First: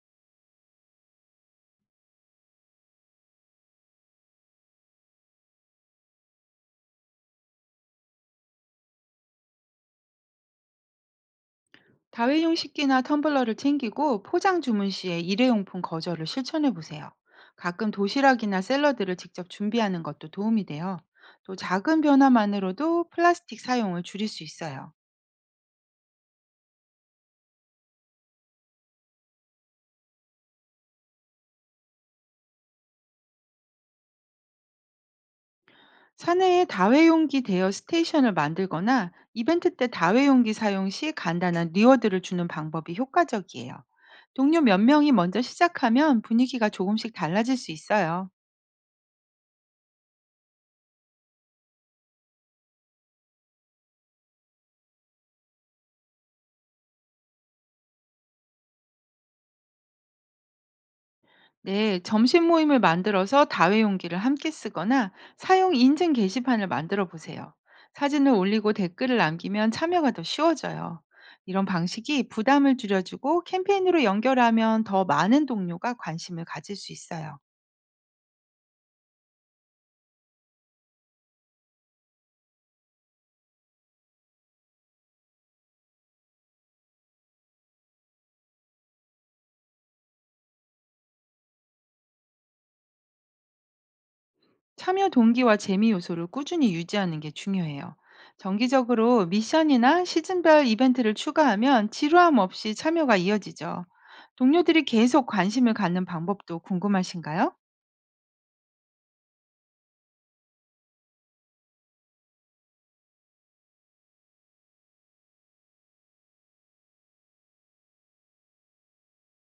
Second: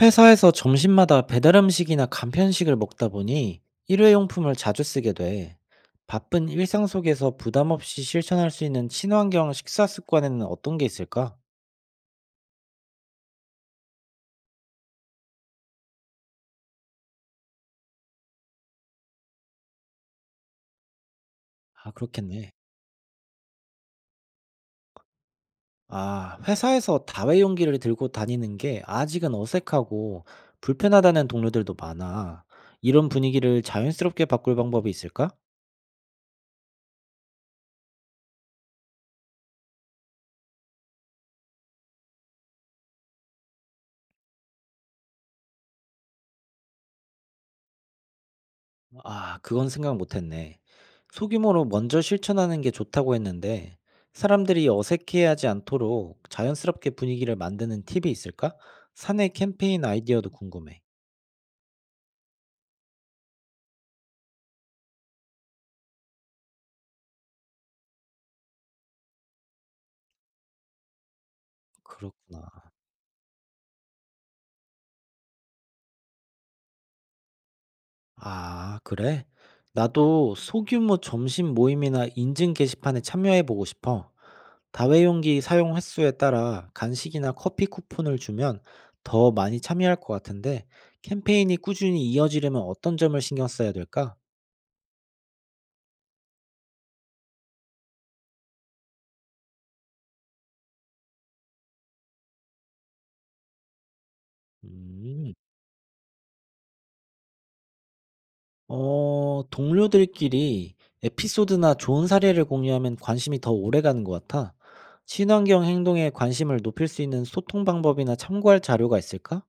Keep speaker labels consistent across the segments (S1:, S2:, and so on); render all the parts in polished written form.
S1: 회사에서 점심마다 배달 음식이나 간편식을 먹다 보니 일회용품을 자주 쓰게 돼. 바쁜 일상 속에서 부담 없이 실천할 수 있는 친환경 식사 습관에는 어떤 게 있을까?
S2: 다회용 식기나 텀블러를 챙기고 포장 주문 시에 일회용품 거절을 실천해 보세요. 가끔 도시락이나 샐러드를 직접 준비하는 것도 도움이 돼요. 또
S1: 아,
S2: 작은
S1: 그렇겠네.
S2: 변화만으로도 플라스틱 사용을 줄일 수 있어요.
S1: 아, 회사에서 다회용기를 들고 다니는 게 아직은 어색하고 불편하다는 동료들도 많아. 이런 분위기를 자연스럽게 바꿀 방법이 있을까?
S2: 사내에 다회용기 대여 스테이션을 만들거나 이벤트 때 다회용기 사용 시 간단한 리워드를 주는 방법이 효과적이에요. 동료 몇 명이 먼저 시작하면 분위기가 조금씩 달라질 수 있어요.
S1: 아, 그건 생각 못 했네. 소규모로 먼저 실천하는 게 좋다고 했는데, 사람들이 어색해하지 않도록 자연스럽게 분위기를 만드는 팁이 있을까? 사내 캠페인 아이디어도 궁금해.
S2: 네, 점심 모임을 만들어서 다회용기를 함께 쓰거나 사용 인증 게시판을 만들어 보세요. 사진을 올리고 댓글을 남기면 참여가 더 쉬워져요. 이런 방식이
S1: 그렇구나.
S2: 부담을 줄여주고 캠페인으로 연결하면 더 많은 동료가 관심을 가질 수 있어요.
S1: 아, 그래? 나도 소규모 점심 모임이나 인증 게시판에 참여해보고 싶어. 다회용기 사용 횟수에 따라 간식이나 커피 쿠폰을 주면 더 많이 참여할 것 같은데, 캠페인이 꾸준히 이어지려면 어떤 점을 신경 써야 될까?
S2: 참여 동기와 재미 요소를 꾸준히 유지하는 게 중요해요. 정기적으로 미션이나 시즌별 이벤트를 추가하면 지루함 없이 참여가 이어지죠. 동료들이 계속
S1: 음.
S2: 관심을 갖는 방법도 궁금하신가요?
S1: 어, 동료들끼리 에피소드나 좋은 사례를 공유하면 관심이 더 오래 가는 것 같아. 친환경 행동에 관심을 높일 수 있는 소통 방법이나 참고할 자료가 있을까?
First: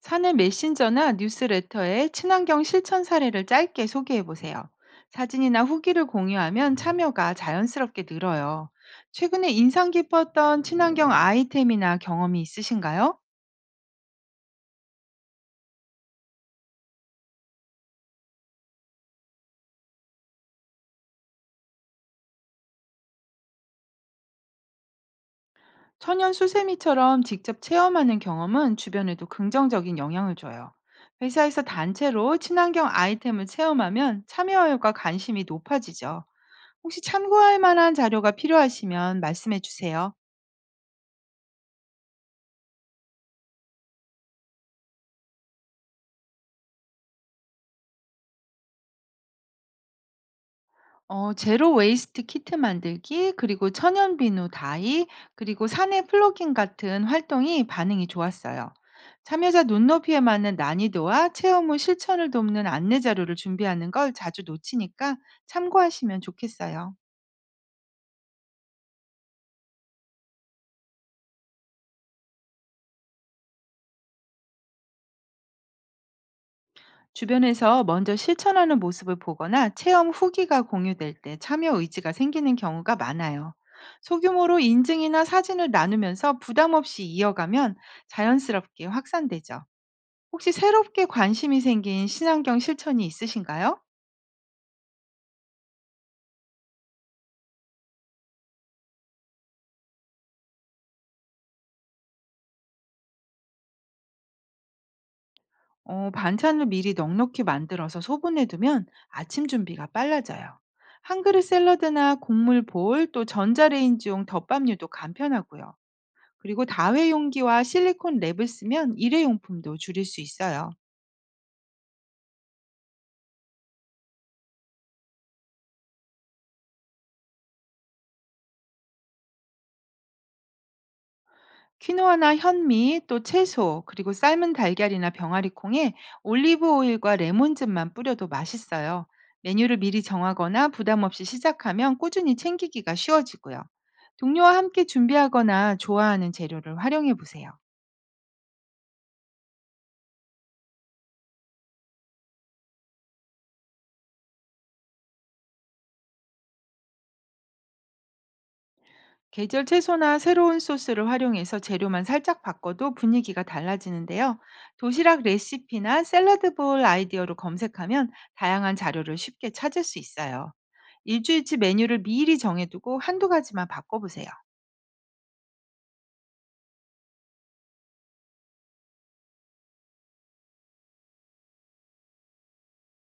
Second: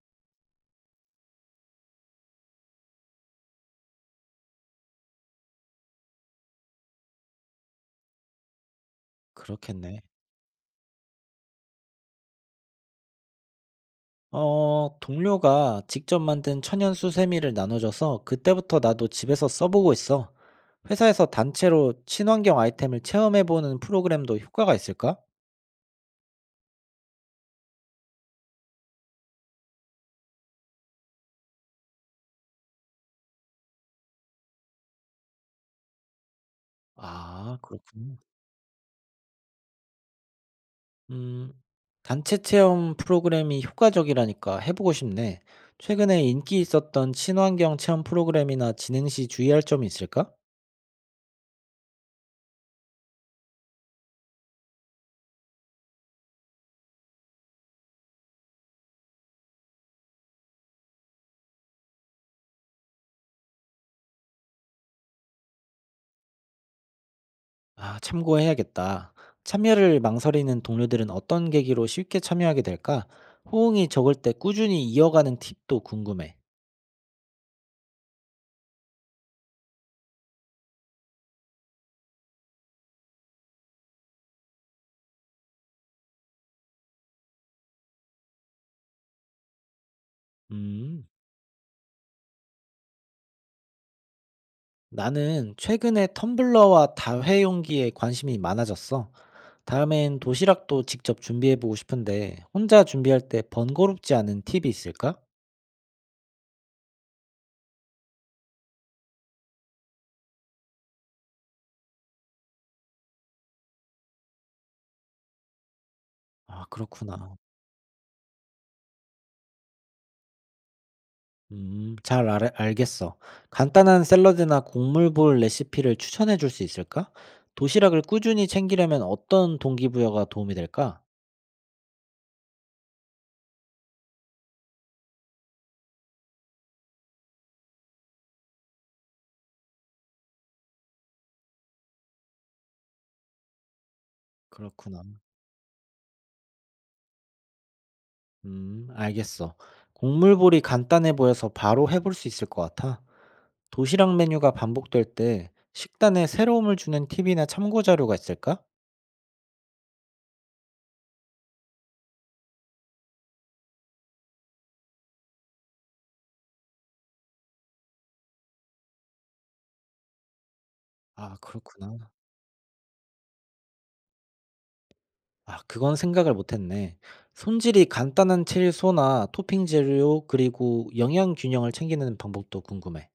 S2: 사내 메신저나 뉴스레터에 친환경 실천 사례를 짧게 소개해 보세요. 사진이나 후기를 공유하면 참여가 자연스럽게 늘어요. 최근에 인상
S1: 그렇겠네.
S2: 깊었던 친환경 아이템이나 경험이 있으신가요?
S1: 어, 동료가 직접 만든 천연 수세미를 나눠줘서 그때부터 나도 집에서 써보고 있어. 회사에서 단체로 친환경 아이템을 체험해보는 프로그램도 효과가 있을까?
S2: 천연 수세미처럼 직접 체험하는 경험은 주변에도 긍정적인 영향을 줘요. 회사에서 단체로 친환경 아이템을 체험하면 참여율과 관심이 높아지죠. 혹시 참고할
S1: 아,
S2: 만한
S1: 그렇군.
S2: 자료가 필요하시면 말씀해 주세요.
S1: 음, 단체 체험 프로그램이 효과적이라니까 해보고 싶네. 최근에 인기 있었던 친환경 체험 프로그램이나 진행 시 주의할 점이 있을까?
S2: 제로 웨이스트 키트 만들기, 그리고 천연 비누 다이, 그리고 사내 플로깅 같은 활동이 반응이 좋았어요. 참여자 눈높이에 맞는 난이도와 체험 후 실천을 돕는 안내 자료를 준비하는 걸 자주 놓치니까 참고하시면 좋겠어요.
S1: 아, 참고해야겠다. 참여를 망설이는 동료들은 어떤 계기로 쉽게 참여하게 될까? 호응이 적을 때 꾸준히 이어가는 팁도 궁금해.
S2: 주변에서 먼저 실천하는 모습을 보거나 체험 후기가 공유될 때 참여 의지가 생기는 경우가 많아요. 소규모로 인증이나 사진을 나누면서 부담 없이 이어가면 자연스럽게 확산되죠. 혹시 새롭게
S1: 음,
S2: 관심이 생긴 친환경 실천이 있으신가요?
S1: 나는 최근에 텀블러와 다회용기에 관심이 많아졌어. 다음엔 도시락도 직접 준비해보고 싶은데, 혼자 준비할 때 번거롭지 않은 팁이 있을까?
S2: 어, 반찬을 미리 넉넉히 만들어서 소분해 두면 아침 준비가 빨라져요. 한 그릇 샐러드나 곡물 볼, 또 전자레인지용 덮밥류도 간편하고요. 그리고
S1: 아, 그렇구나.
S2: 다회용기와 실리콘 랩을 쓰면 일회용품도 줄일 수 있어요.
S1: 음, 잘 알 알겠어. 간단한 샐러드나 국물볼 레시피를 추천해 줄 수 있을까? 도시락을 꾸준히 챙기려면 어떤 동기부여가 도움이 될까?
S2: 퀴노아나 현미, 또 채소, 그리고 삶은 달걀이나 병아리콩에 올리브 오일과 레몬즙만 뿌려도 맛있어요. 메뉴를 미리 정하거나 부담 없이 시작하면 꾸준히 챙기기가 쉬워지고요. 동료와 함께
S1: 그렇구나.
S2: 준비하거나 좋아하는 재료를 활용해 보세요.
S1: 음, 알겠어. 국물볼이 간단해 보여서 바로 해볼 수 있을 것 같아. 도시락 메뉴가 반복될 때 식단에 새로움을 주는 팁이나 참고 자료가 있을까?
S2: 계절 채소나 새로운 소스를 활용해서 재료만 살짝 바꿔도 분위기가 달라지는데요. 도시락 레시피나 샐러드 볼 아이디어로 검색하면 다양한 자료를 쉽게 찾을 수 있어요.
S1: 아,
S2: 일주일치 메뉴를
S1: 그렇구나.
S2: 미리 정해두고 한두 가지만 바꿔보세요.
S1: 아, 그건 생각을 못 했네. 손질이 간단한 채소나 토핑 재료 그리고 영양 균형을 챙기는 방법도 궁금해.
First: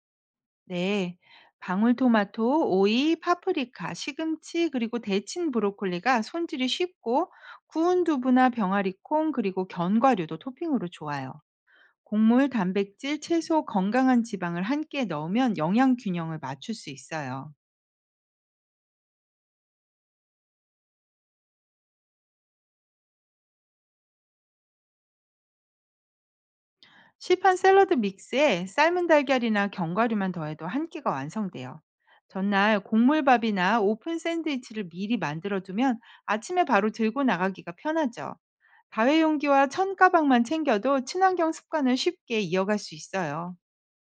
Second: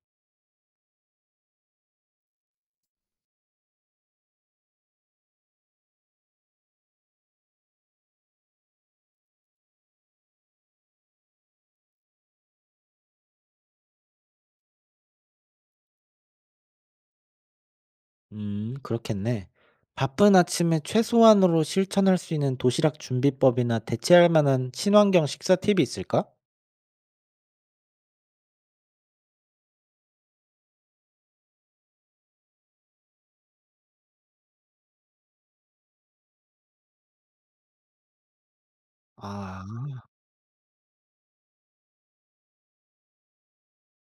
S2: 네. 방울토마토, 오이, 파프리카, 시금치, 그리고 데친 브로콜리가 손질이 쉽고 구운 두부나 병아리콩, 그리고 견과류도 토핑으로 좋아요. 곡물, 단백질, 채소, 건강한 지방을 함께 넣으면 영양 균형을 맞출 수 있어요.
S1: 그렇겠네. 바쁜 아침에 최소한으로 실천할 수 있는 도시락 준비법이나 대체할 만한 친환경 식사 팁이 있을까?
S2: 시판 샐러드 믹스에 삶은 달걀이나 견과류만 더해도 한 끼가 완성돼요. 전날 곡물밥이나 오픈 샌드위치를 미리 만들어두면 아침에 바로 들고 나가기가 편하죠.
S1: 아,
S2: 다회용기와 천가방만 챙겨도 친환경 습관을 쉽게 이어갈 수 있어요.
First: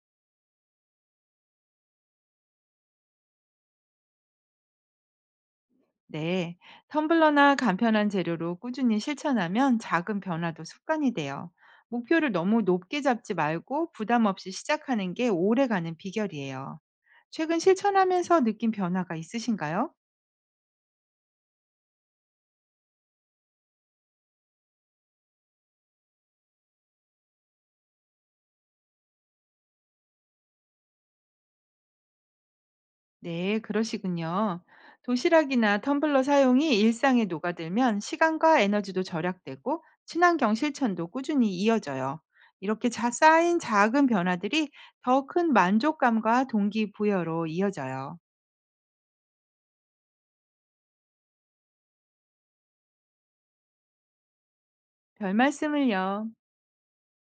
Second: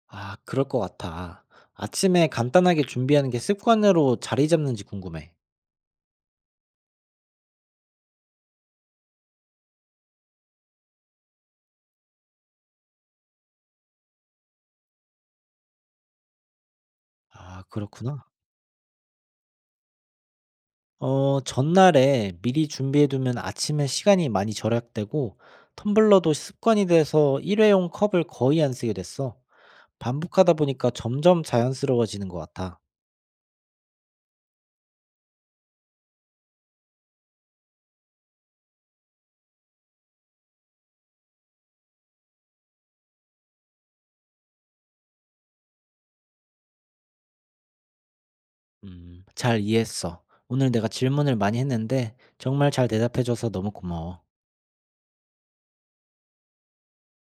S1: 아, 그럴 것 같아. 아침에 간단하게 준비하는 게 습관으로 자리 잡는지 궁금해.
S2: 네, 텀블러나 간편한 재료로 꾸준히 실천하면 작은 변화도 습관이 돼요. 목표를 너무 높게 잡지 말고 부담 없이 시작하는 게 오래가는 비결이에요. 최근
S1: 아, 그렇구나.
S2: 실천하면서 느낀 변화가 있으신가요?
S1: 어, 전날에 미리 준비해 두면 아침에 시간이 많이 절약되고 텀블러도 습관이 돼서 일회용 컵을 거의 안 쓰게 됐어. 반복하다 보니까 점점 자연스러워지는 것 같아.
S2: 네, 그러시군요. 도시락이나 텀블러 사용이 일상에 녹아들면 시간과 에너지도 절약되고 친환경 실천도 꾸준히 이어져요. 이렇게 쌓인 작은 변화들이 더 큰 만족감과 동기부여로 이어져요.
S1: 잘 이해했어. 오늘 내가 질문을 많이 했는데 정말 잘 대답해줘서 너무 고마워.
S2: 별말씀을요.